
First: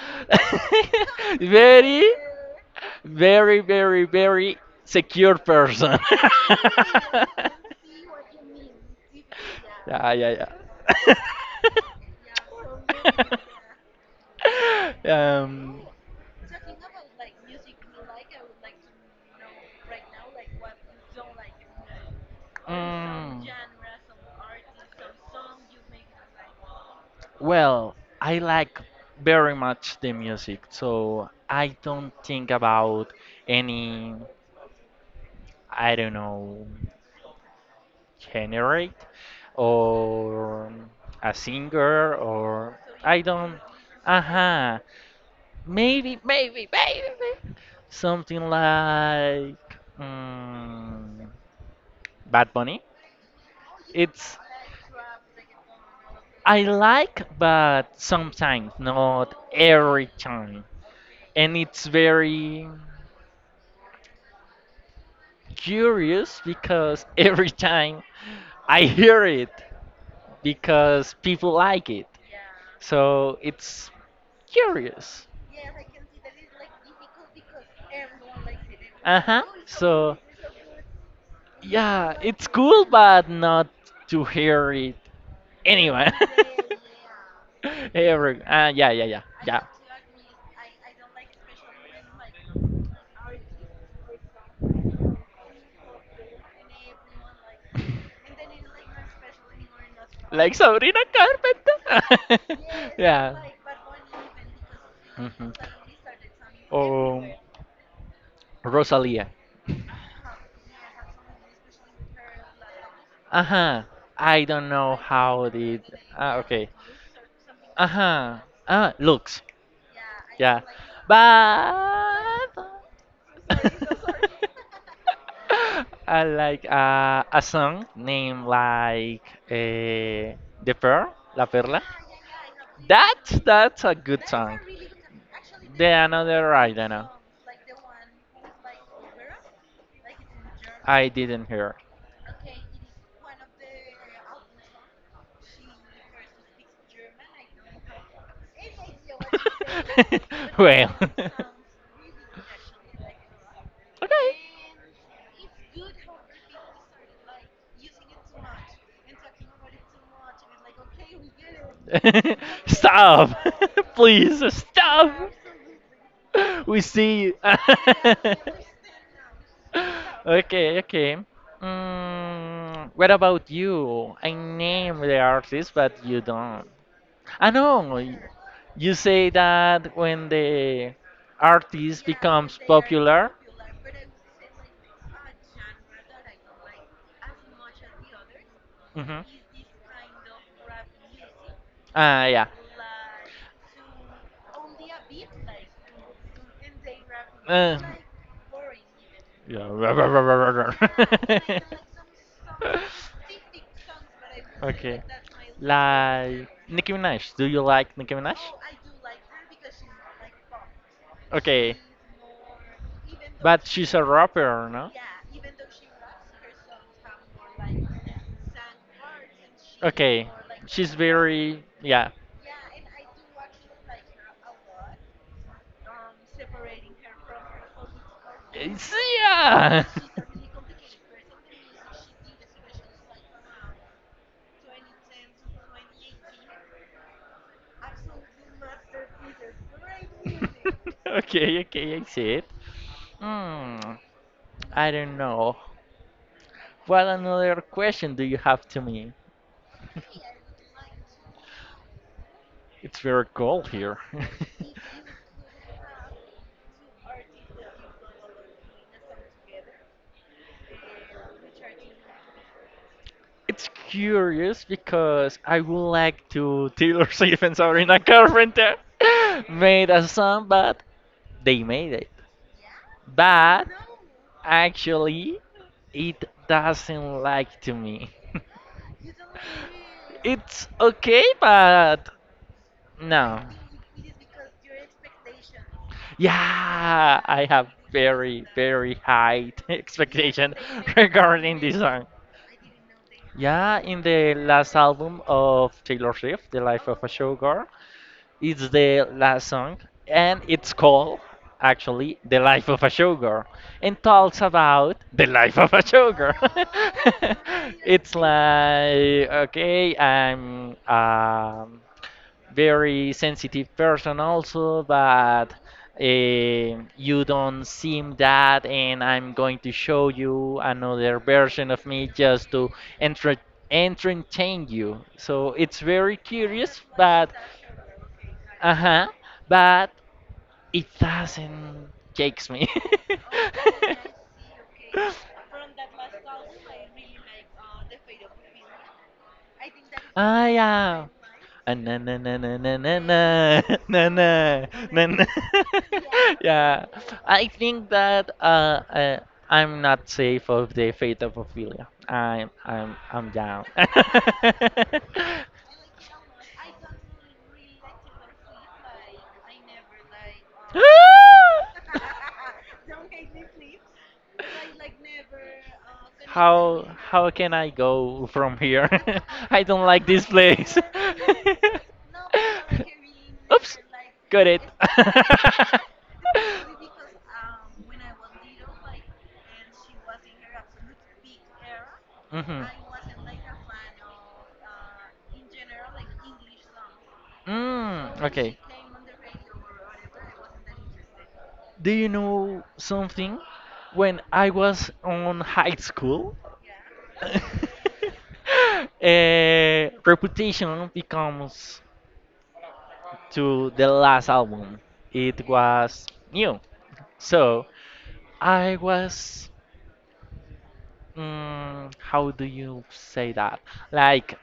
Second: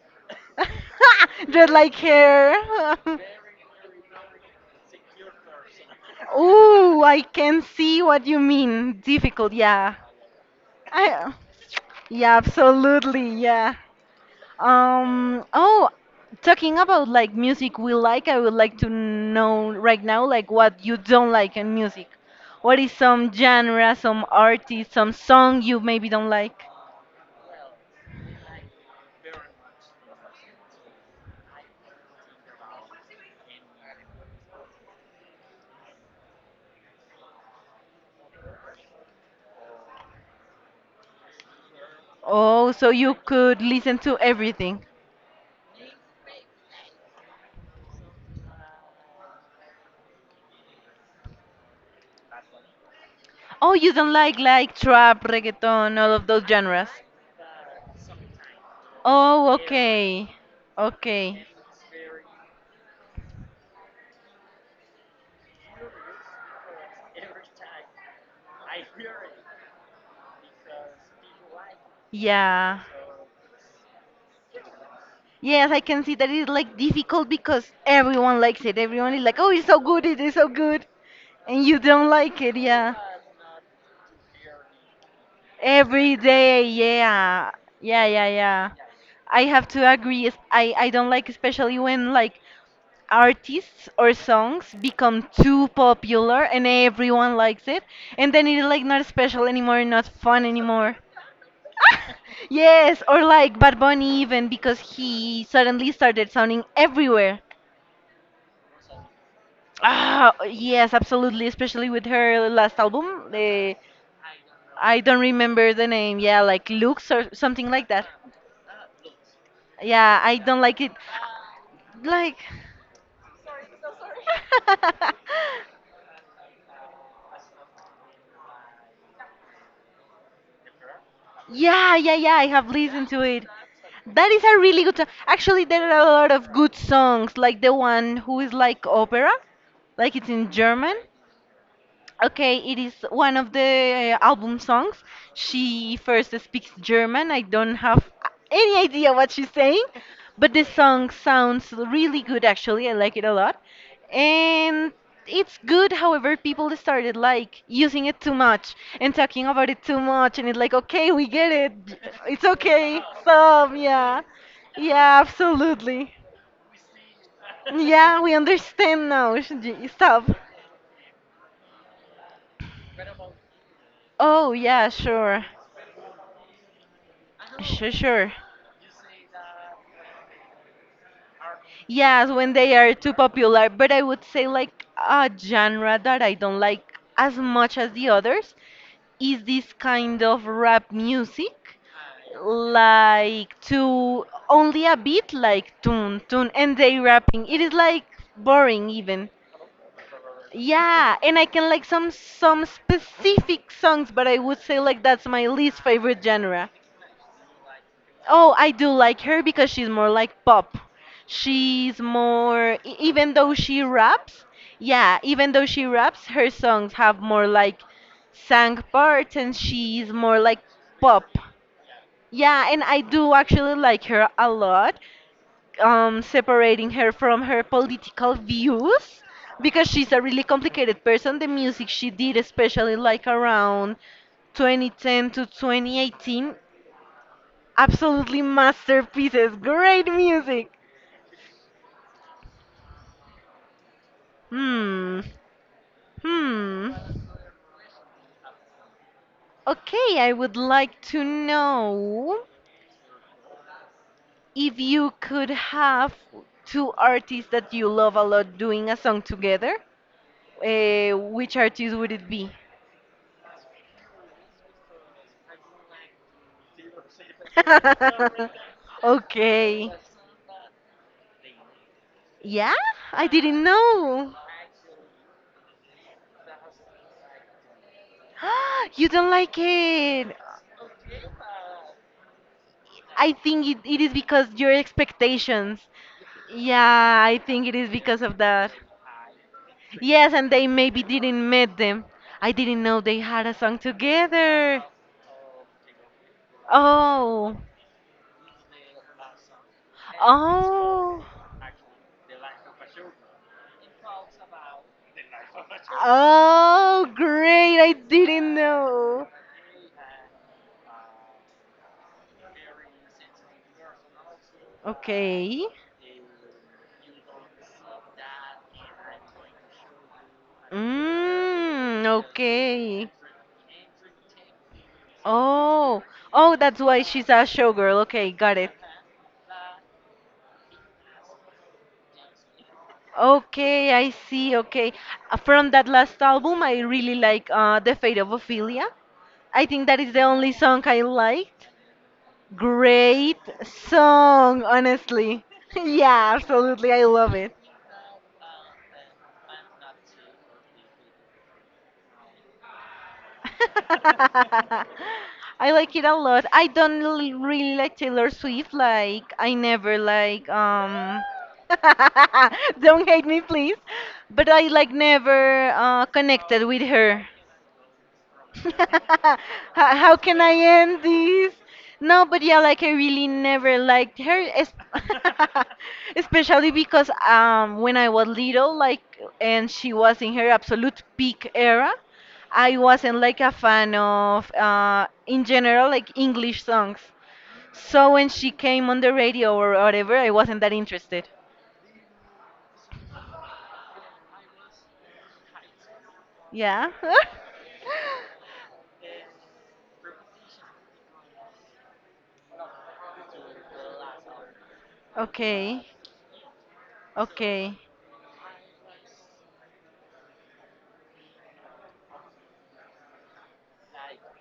A: Just like
B: very,
A: hair.
B: very, very, very secure person.
A: Ooh, I can see what you mean. Difficult, yeah.
B: Yeah, yeah,
A: I, yeah, absolutely, yeah.
B: yeah.
A: Um,
B: um,
A: oh, talking about like music we like, I would like to know right now like what you don't like in music. What is some
B: Mm,
A: genre, some artist, some song you maybe don't like?
B: well, I like very much the music, so I don't think about any, I don't know, generate or a singer
A: Oh,
B: or
A: so you
B: I don't.
A: could listen to
B: Aha,
A: everything.
B: maybe, maybe, maybe, maybe. Something like, mm, Bad Bunny.
A: Oh, you don't
B: It's,
A: like like trap, reggaeton, all of those
B: I
A: genres.
B: like, but sometimes, not
A: Oh,
B: every
A: okay.
B: time.
A: Okay.
B: And it's very curious, because every time I hear it, because people like it.
A: Yeah.
B: So it's curious.
A: Yes, I can see that it's like difficult because everyone likes it. Everyone
B: Uh
A: is like,
B: huh.
A: "Oh, it's so good.
B: So,
A: It is so good." And you don't
B: yeah,
A: like
B: it's
A: it.
B: cool,
A: Yeah.
B: but not to hear it anyway.
A: Every day, yeah. Yeah, yeah,
B: Every, uh,
A: yeah.
B: yeah, yeah, yeah,
A: I
B: yeah.
A: have to agree. es- I I don't like especially when like artists or songs become too popular and everyone likes it, and then it's like not special anymore, not fun
B: Like
A: anymore.
B: Sabrina
A: Ah!
B: Carpenter?
A: Yes, or
B: Yeah.
A: like Bad Bunny even because he
B: Mhm.
A: suddenly started sounding
B: Oh,
A: everywhere.
B: Rosalia.
A: Ah, yes, absolutely, especially with her last album,
B: Uh
A: eh,
B: huh. I don't know
A: I don't
B: how
A: remember
B: did.
A: the name,
B: Ah,
A: yeah,
B: okay.
A: like Lux or something
B: Uh
A: like that.
B: huh. Ah, looks.
A: Yeah, I
B: Yeah.
A: don't like it, like.
B: But I like, uh, a song named like, uh, The Pearl, La Perla.
A: Yeah, yeah, yeah. I have listened
B: That,
A: to it.
B: that's a good
A: That is
B: song.
A: a really good song. Actually,
B: The
A: there are a lot
B: another
A: of
B: I
A: good
B: don't know.
A: songs, like the one who is like opera, like it's in German.
B: I didn't hear.
A: Okay, it is one of the uh, album songs. She first speaks German. I don't have any idea what she's saying, but the
B: Well.
A: song sounds really good actually. I like it a lot. And it's good, however, people started like using it too much and talking about it too much and it's like, okay, we get it.
B: Okay.
A: It's okay.
B: Stop!
A: So, yeah.
B: Please
A: Yeah,
B: stop!
A: absolutely.
B: We see you.
A: Yeah, we understand now. Stop.
B: Okay, okay. Mm, what about you? I
A: Oh, yeah,
B: name the
A: sure.
B: artist, but you don't. I
A: Sure,
B: know.
A: sure.
B: You say that when the artist
A: Yes, when
B: becomes
A: they are too
B: popular.
A: popular, but I would say like a genre that I don't like as much as the others
B: Hmm.
A: is this kind of rap music,
B: Uh, yeah.
A: like to only a beat, like tune, tune, and they rapping. It
B: Uh,
A: is like boring even.
B: Like,
A: Yeah, and I
B: yeah.
A: can like some some specific songs, but I would say
B: Okay.
A: like that's my least favorite
B: Like
A: genre.
B: Nicki Minaj. Do you like Nicki Minaj?
A: Oh, I do like her because she's more like pop.
B: Okay.
A: She's more, e- even though
B: But
A: she
B: she's a
A: raps,
B: rapper, no?
A: yeah, even though she raps, her songs have more like sang parts and she's
B: Okay,
A: more like
B: she's
A: pop.
B: very yeah.
A: Yeah, and I do actually like her a lot, um, separating her from her political
B: It's,
A: views
B: yeah.
A: because she's a really complicated person. The music she did, especially like around twenty ten to twenty eighteen. Absolutely masterpieces. Great music.
B: Okay, okay, I see it. Hmm, I don't
A: Hmm.
B: know.
A: Hmm.
B: What another question do you have to me?
A: Okay, I would like to know
B: It's very cold here.
A: if you could have two artists that you love a lot doing a song together. Uh, which artist would it be?
B: It's curious because I would like to Taylor Swift and Sabrina Carpenter made
A: Okay.
B: a song, but they made it.
A: Yeah? I didn't
B: But
A: know.
B: actually, it doesn't like to me.
A: You don't like it.
B: It's okay, but
A: I
B: no.
A: think it, it is because your expectations.
B: Yeah,
A: Yeah, I
B: I have
A: think it is because of
B: very,
A: that.
B: very high
A: Yes, and
B: expectation
A: they maybe didn't
B: regarding this
A: meet
B: song.
A: them. I didn't know they had a
B: Yeah,
A: song
B: in the last
A: together.
B: album of Taylor Swift, The Life of a
A: Oh.
B: Showgirl, it's the last song, and it's called
A: Oh.
B: actually The Life of a Showgirl, and talks about the life of a showgirl.
A: Oh, great. I
B: It's
A: didn't
B: like,
A: know.
B: okay, I'm um, very sensitive person also, but
A: Okay.
B: eh, you don't seem that, and I'm going to show you another version of me
A: Mm,
B: just to
A: okay.
B: enter entertain you. So it's
A: Oh,
B: very
A: oh,
B: curious,
A: that's why
B: but
A: she's a showgirl. Okay, got
B: uh
A: it.
B: huh, but it doesn't takes me.
A: Okay, I see. Okay, Uh, from that last album, I really like uh, "The Fate of Ophelia." I think that is the
B: Ah,
A: only song I
B: yeah.
A: liked.
B: Uh, na na na na na na na
A: Great
B: na na
A: song,
B: na na.
A: honestly. Yeah,
B: Yeah,
A: absolutely, I love
B: I
A: it.
B: think that uh, uh, I'm not safe of the fate of Ophelia. I'm I'm I'm down.
A: I like it a lot. I don't l- really like Taylor Swift. Like I never like um. Don't hate me, please. But I like never uh, connected with
B: How how
A: her.
B: can I go from here? I don't
A: how,
B: like
A: how
B: this
A: can I
B: place.
A: end this? No, but yeah, like I really
B: Oops.
A: never liked her,
B: Got it.
A: es- especially because um, when I was little, like, and she was in her absolute peak era,
B: Mhm.
A: I wasn't like a fan of, uh, in general, like English songs. So
B: Mm,
A: when she
B: okay.
A: came on the radio or whatever, I wasn't that interested.
B: Do you know something? When I was on high school,
A: Yeah.
B: eh, Reputation becomes to the last album. It
A: Okay.
B: was new. So
A: Okay.
B: I was, mm, how do you say that? Like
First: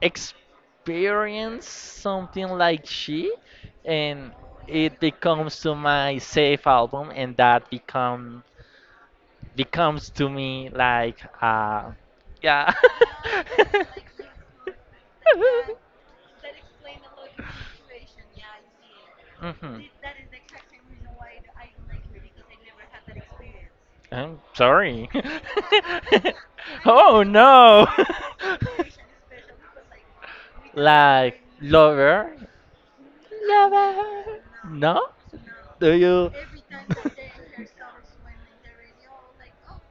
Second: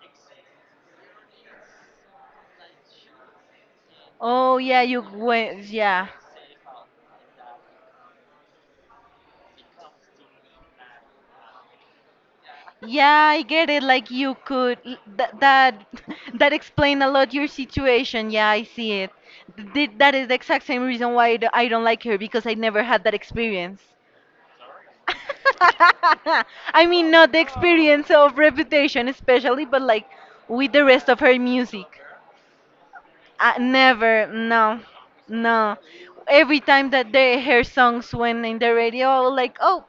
B: experience something like she, and
A: Oh yeah,
B: it
A: you
B: becomes
A: went.
B: to
A: Yeah.
B: my safe album, and that become becomes to me like uh, yeah.
A: Yeah, I get it. Like you could, that that that explain a lot your situation. Yeah, I see it.
B: Mhm.
A: Th that is the exact same reason why I d- I don't like her because I never had that experience.
B: I'm sorry.
A: I mean,
B: Oh
A: not the
B: no.
A: experience of Reputation especially, but like with the rest of her
B: Like
A: music.
B: lover?
A: I never,
B: Lover.
A: no,
B: No?
A: no.
B: Do you?
A: Every time that they hear songs when in the radio, I was like, oh,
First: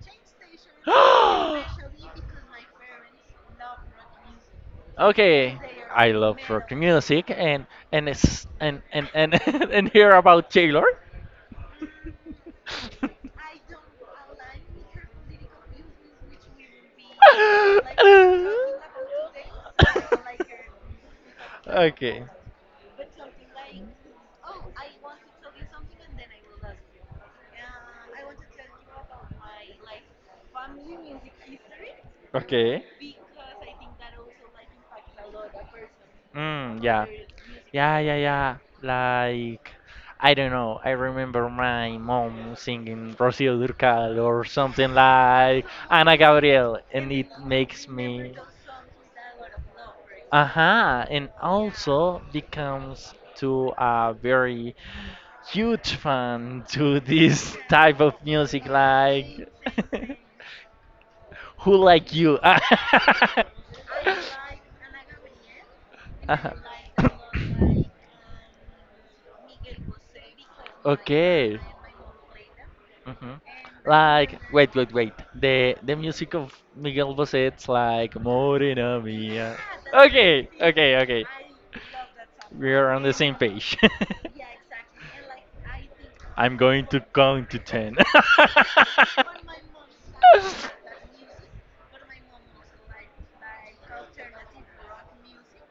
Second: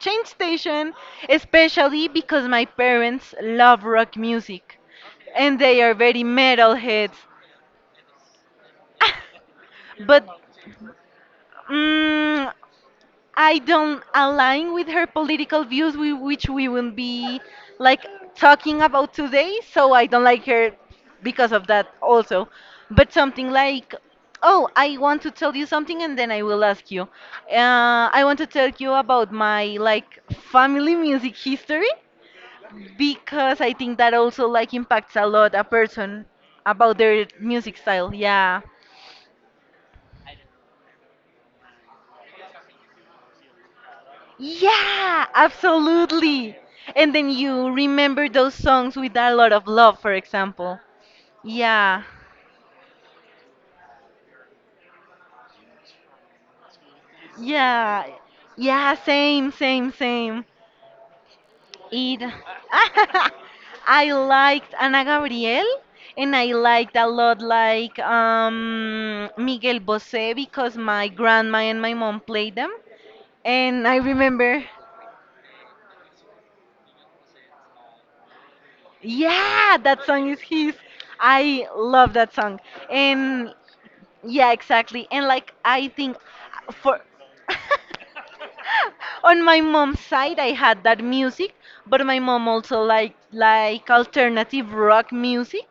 A: change station, especially because my parents love rock music
B: Okay,
A: and they are
B: I
A: very
B: love rock
A: metal heads.
B: music and and it's, and and and and hear
A: But
B: about Taylor.
A: mm I don't align with her political views, we, which we will be like talking about today. So I don't like her because of that
B: Okay,
A: also. But something like, oh, I want to tell you something, and then I will ask you. Uh, I want to tell you about my like family music history
B: okay.
A: because I think that also like impacts a lot a person
B: Mm,
A: about
B: yeah.
A: their music
B: Yeah,
A: style.
B: yeah, yeah.
A: Yeah.
B: Like, I don't know. I remember my mom singing Rocío Durcal or something
A: Yeah,
B: like Ana
A: absolutely.
B: Gabriel, and
A: And
B: it
A: then you
B: makes
A: remember
B: me.
A: those songs with a lot of love, for example.
B: Aha, and
A: Yeah,
B: also becomes to a very huge fan to this type
A: yeah,
B: of music,
A: yeah,
B: like.
A: same, same, same.
B: Who like
A: It.
B: you?
A: I liked Ana Gabriel and I
B: Uh-huh.
A: liked a lot like um, Miguel Bosé because my grandma
B: Okay.
A: and my mom played them.
B: Mhm.
A: And I
B: Like,
A: remember,
B: wait, wait, wait. The the music of Miguel Bosé, it's like Morena Mia.
A: yeah, that song is
B: Okay,
A: his.
B: okay, okay.
A: I love that song.
B: We are on the same
A: And
B: page.
A: yeah, exactly. And like I think,
B: I'm going
A: for
B: to count to ten.
A: on my mom's side, I had that music, but my mom also like like alternative rock music,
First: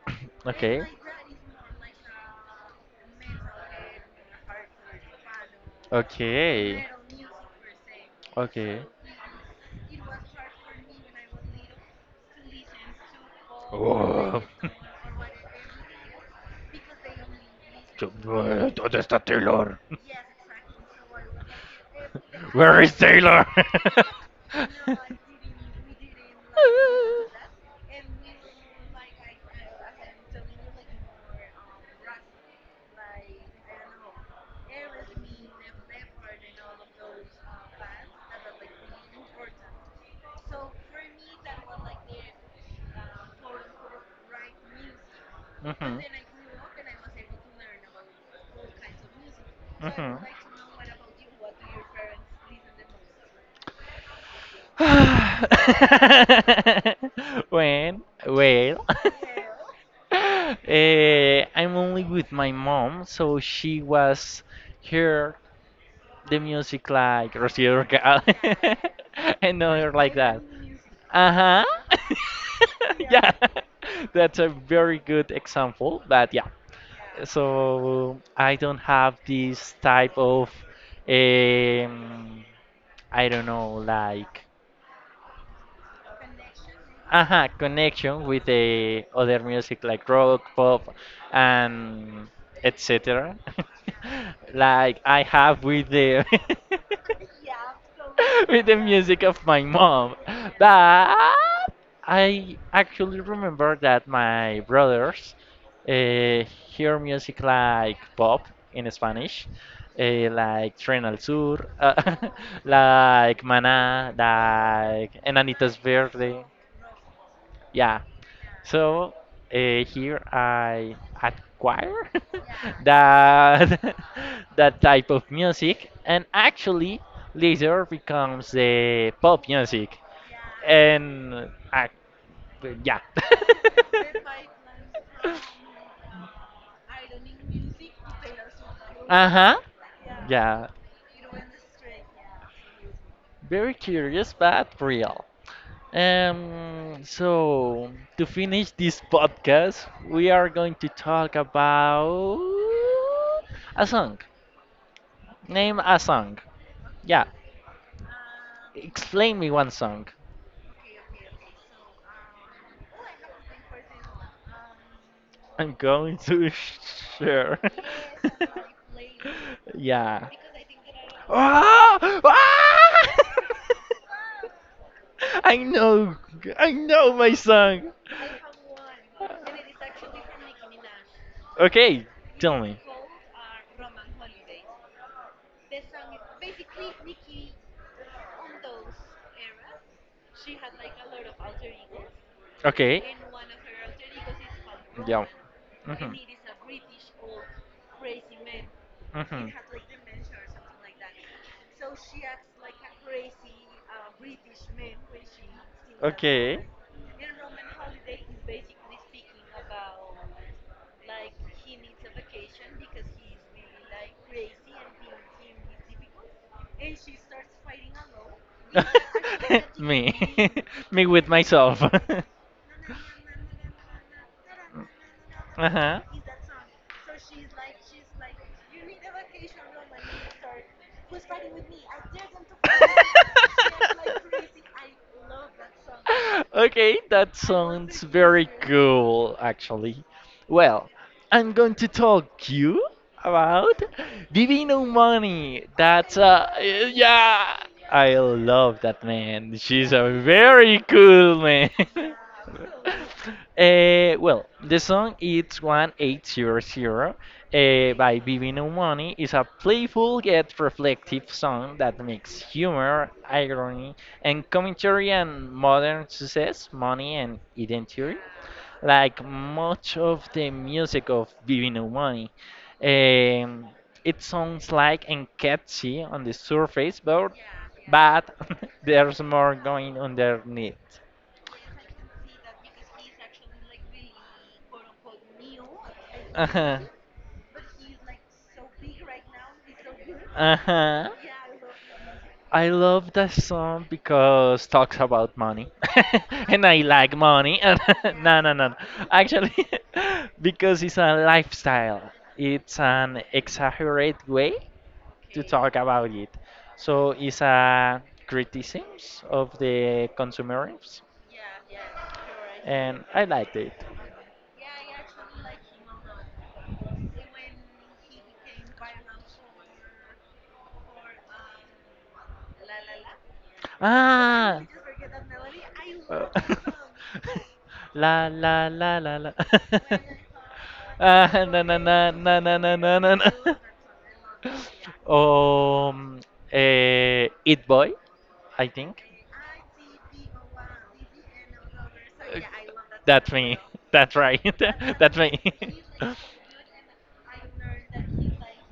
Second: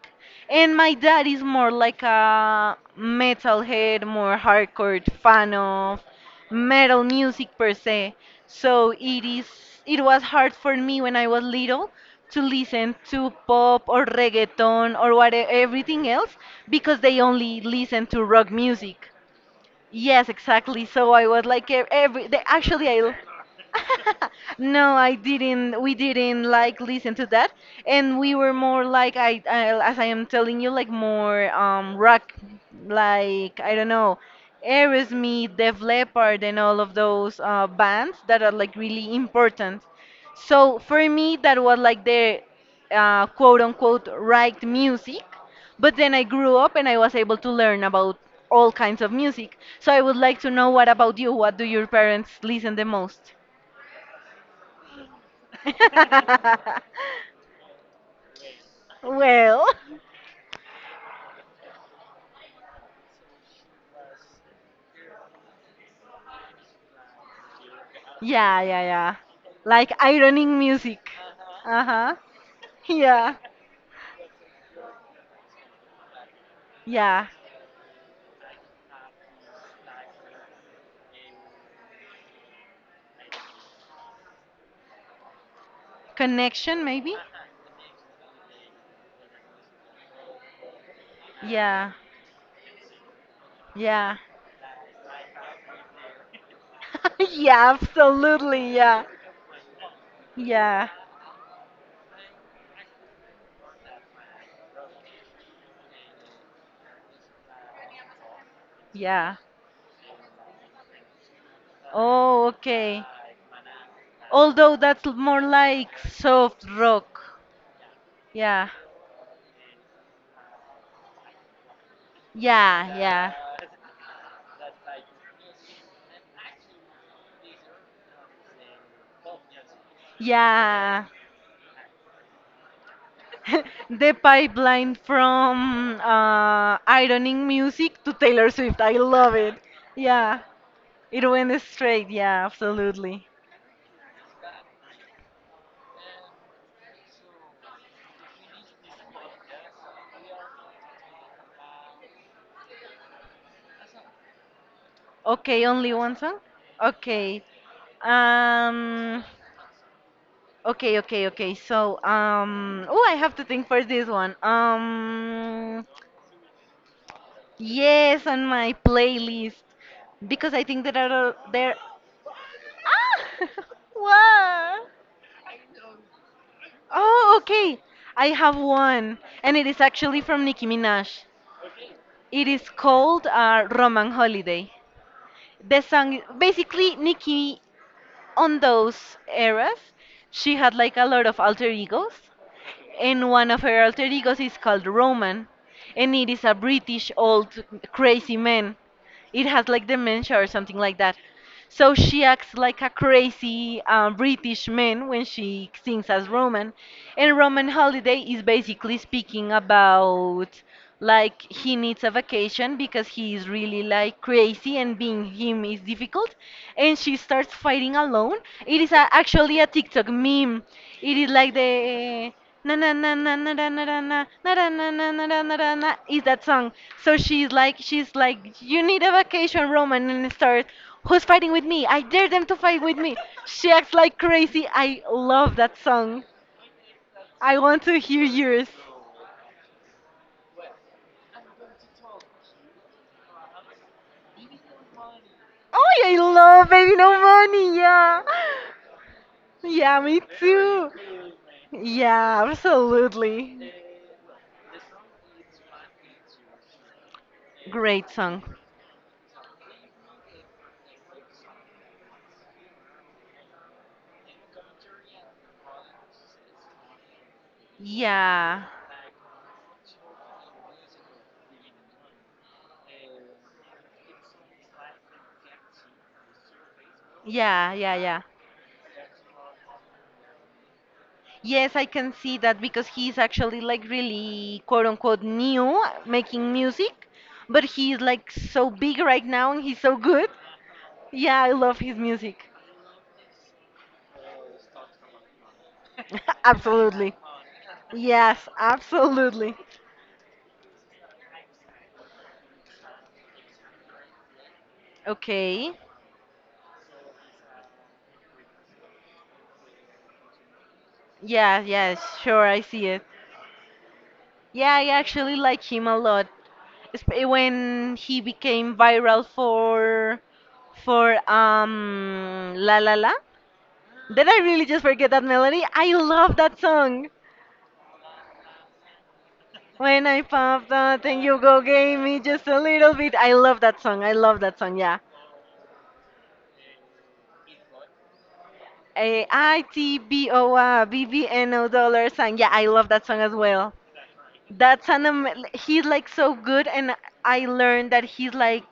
A: and
B: Okay.
A: my dad is more like a metalhead, more hardcore fan of
B: Okay.
A: metal music per se.
B: Okay.
A: So it is it was hard for me when I was little to listen to pop or
B: Oh,
A: reggaeton or what everything else because they only listen
B: yo-
A: to rock
B: eh, ¿Dónde
A: music.
B: está Taylor?
A: Yes, exactly. So I was like e- every. They,
B: Where
A: actually,
B: is
A: I.
B: Taylor?
A: No, I didn't. We didn't like listen to that, and we were more like I, I as I am telling you, like more um rock, like I don't know, Aerosmith, Def Leppard, and all of those uh, bands that are like really important. So for me, that was like the uh, quote unquote right music. But
B: Mm-hmm.
A: then I grew up and I was able to learn about all kinds of music. So I would
B: Mm-hmm.
A: like to know, what about you? What do your parents listen the most?
B: When? Well.
A: Well,
B: Eh, I'm only with my mom, so she was here the music like Rocío Durcal
A: yeah, yeah, yeah.
B: and
A: Like
B: other like that.
A: ironing music.
B: Uh huh.
A: Uh huh.
B: Yeah,
A: Yeah,
B: that's a very good example. But yeah,
A: yeah.
B: so I don't have this type of um, I don't know like
A: Connection, maybe?
B: aha connection with the other music like rock, pop,
A: Yeah,
B: and et cetera
A: yeah.
B: Like I have with the
A: Yeah,
B: with
A: absolutely,
B: the
A: yeah.
B: music of my mom.
A: Yeah,
B: But I actually remember that my brothers uh, hear music like pop in
A: yeah.
B: Spanish, eh, like Tren Al Sur, uh,
A: Oh, okay.
B: like Mana,
A: Although that's
B: like
A: l- more
B: Enanitos
A: like
B: Verde.
A: soft rock.
B: Yeah.
A: Yeah,
B: So uh, here I acquire
A: yeah, yeah.
B: that that type of music, and actually later becomes the pop music,
A: Yeah,
B: and I, yeah.
A: the pipeline from uh, ironing music to Taylor Swift. I
B: Uh
A: love it.
B: huh.
A: Yeah,
B: Yeah.
A: it went straight. Yeah, absolutely.
B: Very curious, but real. Um, so, to finish this podcast, we are going to talk about a song.
A: Okay,
B: Name
A: only
B: a
A: one
B: song.
A: song?
B: Yeah.
A: Okay. Um,
B: Explain me one song.
A: okay, okay, okay. So, um, oh, I have to think for this one.
B: I'm
A: Um,
B: going to sh- share.
A: yes, on my playlist
B: Yeah.
A: because I think there are there.
B: Ah! Ah!
A: Ah, what?
B: I know, I know my
A: Oh, okay.
B: song.
A: I have one, and it is actually from Nicki Minaj.
B: Okay,
A: It
B: tell
A: is
B: me.
A: called uh, Roman Holiday. The song, basically, Nicki, on those eras, she had like a lot of alter egos,
B: Okay.
A: and one of her alter egos is called
B: Yeah.
A: Roman, and
B: Mhm.
A: it is a British old crazy man. It
B: Mhm.
A: has like dementia or something like that. So she acts like a crazy uh, British man when she sings as
B: Okay.
A: Roman, and Roman Holiday is basically speaking about like he needs a vacation because he is really like crazy and being him is difficult, and she starts fighting alone. It is a, actually a TikTok
B: Me.
A: meme.
B: Me
A: It
B: with
A: is like
B: myself.
A: the na na na na na na na na na na na na na na na na na na,
B: Uh-huh.
A: is that song. So she's like she's like you need a vacation, Roman, and it starts. Who's fighting with me? I dare them to fight with me. She acts like crazy. I love that song.
B: Okay, that
A: I want to
B: sounds
A: hear
B: very
A: yours.
B: cool, actually. Well, I'm going to talk you about Vivino Money.
A: Oh,
B: That's
A: I
B: uh,
A: love Baby No
B: yeah,
A: Money.
B: I
A: Yeah,
B: love that man. She's
A: yeah, me
B: a very
A: too.
B: cool man.
A: Yeah, absolutely.
B: Uh, well, the song it's one eight zero zero uh,
A: Great
B: by
A: song.
B: Vivino Money is a playful yet reflective song that makes humor, irony, and commentary and modern success, money and identity.
A: Yeah,
B: Like much of the music of Vivino Money, um, it sounds like and catchy on the surface, but
A: yeah, yeah, yeah.
B: but there's more going underneath.
A: Yes, I can see that because he's actually like really quote unquote new making
B: Uh-huh.
A: music, but he's like so big right now and he's so good.
B: Uh huh.
A: Yeah, I love his music.
B: I love that song because talks about money, and I
A: Absolutely.
B: like money. And no,
A: Yes,
B: no, no, no.
A: absolutely.
B: Actually, because it's a lifestyle. It's an exaggerated way to
A: Okay.
B: talk about it. So it's a criticisms of the consumerism,
A: Yeah, yeah, sure, I see it.
B: and I liked it.
A: Yeah, I actually like him a lot. Esp- eh, When he became viral for for um La La La. Did I
B: Ah,
A: really just forget that melody? I love
B: Uh,
A: that song.
B: la la la la la.
A: When I pop that and
B: Ah,
A: you
B: na
A: go
B: na na
A: gave me
B: na
A: just
B: na
A: a
B: na na
A: little
B: na.
A: bit.
B: Na.
A: I love that song. I love that song. Yeah.
B: Um, eh, It Boy, I think.
A: A I T B O R B B N O dollar song.
B: Uh,
A: Yeah, I love that song
B: That's
A: as
B: me.
A: well.
B: That's right.
A: That's an
B: That's me.
A: am- he's like so good, and I learned that he's like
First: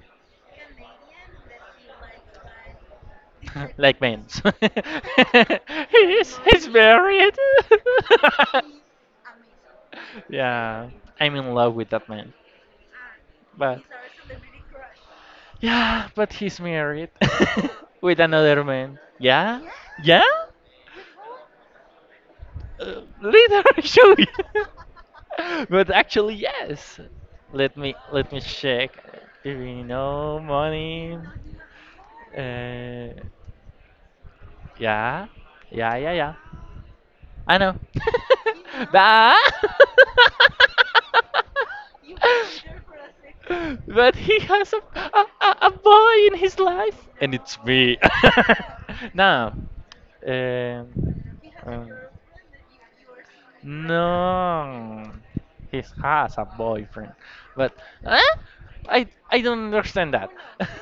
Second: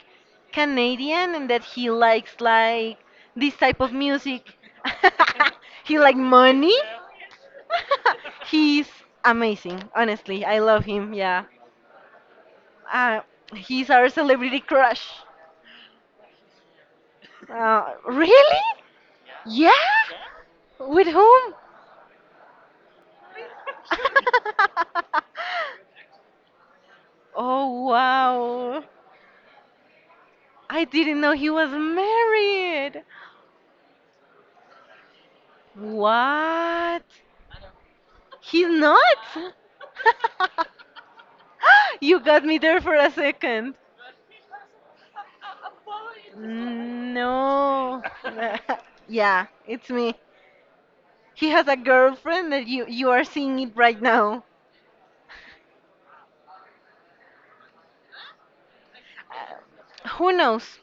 A: Canadian and that he likes like this type of
B: Like men's.
A: music. He like
B: he he's
A: money.
B: married.
A: He's amazing. Honestly, I love
B: Yeah,
A: him.
B: I'm
A: Yeah.
B: in love with that man.
A: Uh,
B: But
A: he's our celebrity crush.
B: yeah, but he's married
A: Uh,
B: with
A: really?
B: another man. Yeah,
A: Yeah?
B: yeah.
A: With whom?
B: Uh, later, actually. But actually, yes. Let
A: Oh,
B: me let me
A: wow.
B: check. If you know
A: I
B: money.
A: didn't know he was married.
B: Uh, yeah, yeah, yeah, yeah.
A: What?
B: I know.
A: He's not?
B: Bah.
A: You got me there for a second.
B: But he has a, a, a a boy in his life, and it's me.
A: No. Yeah,
B: Now,
A: it's me.
B: um,
A: He has a
B: um,
A: girlfriend that you you are seeing it right now.
B: no, he has a boyfriend, but huh? I I don't understand that.
A: Who knows?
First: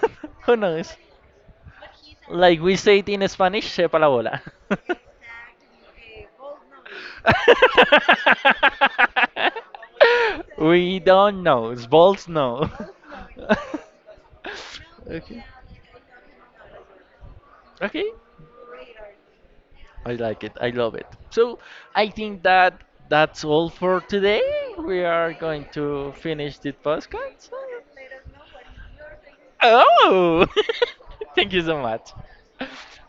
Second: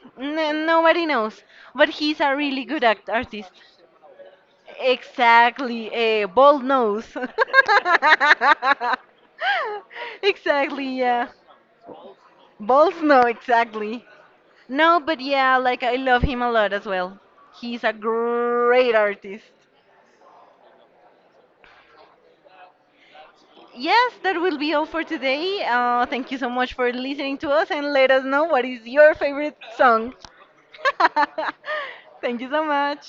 B: Who
A: N-
B: knows?
A: nobody knows. But he's a
B: Like
A: really
B: we
A: good
B: say it
A: act-
B: in
A: artist.
B: Spanish, sepa la bola.
A: Exactly, a bold nose. Exactly,
B: We
A: yeah.
B: don't know. Balls no.
A: Bold no, exactly. No, but
B: Okay.
A: yeah, like I love him a lot as well. He's a
B: Okay.
A: great artist.
B: I like it. I love it. So I think that that's all for
A: Yes, that
B: today.
A: will be all for
B: We are
A: today.
B: going
A: Uh,
B: to
A: thank you so
B: finish the
A: much for listening
B: podcast.
A: to us and let us know what is your favorite song.
B: Oh, thank you so much.
A: Thank you so much.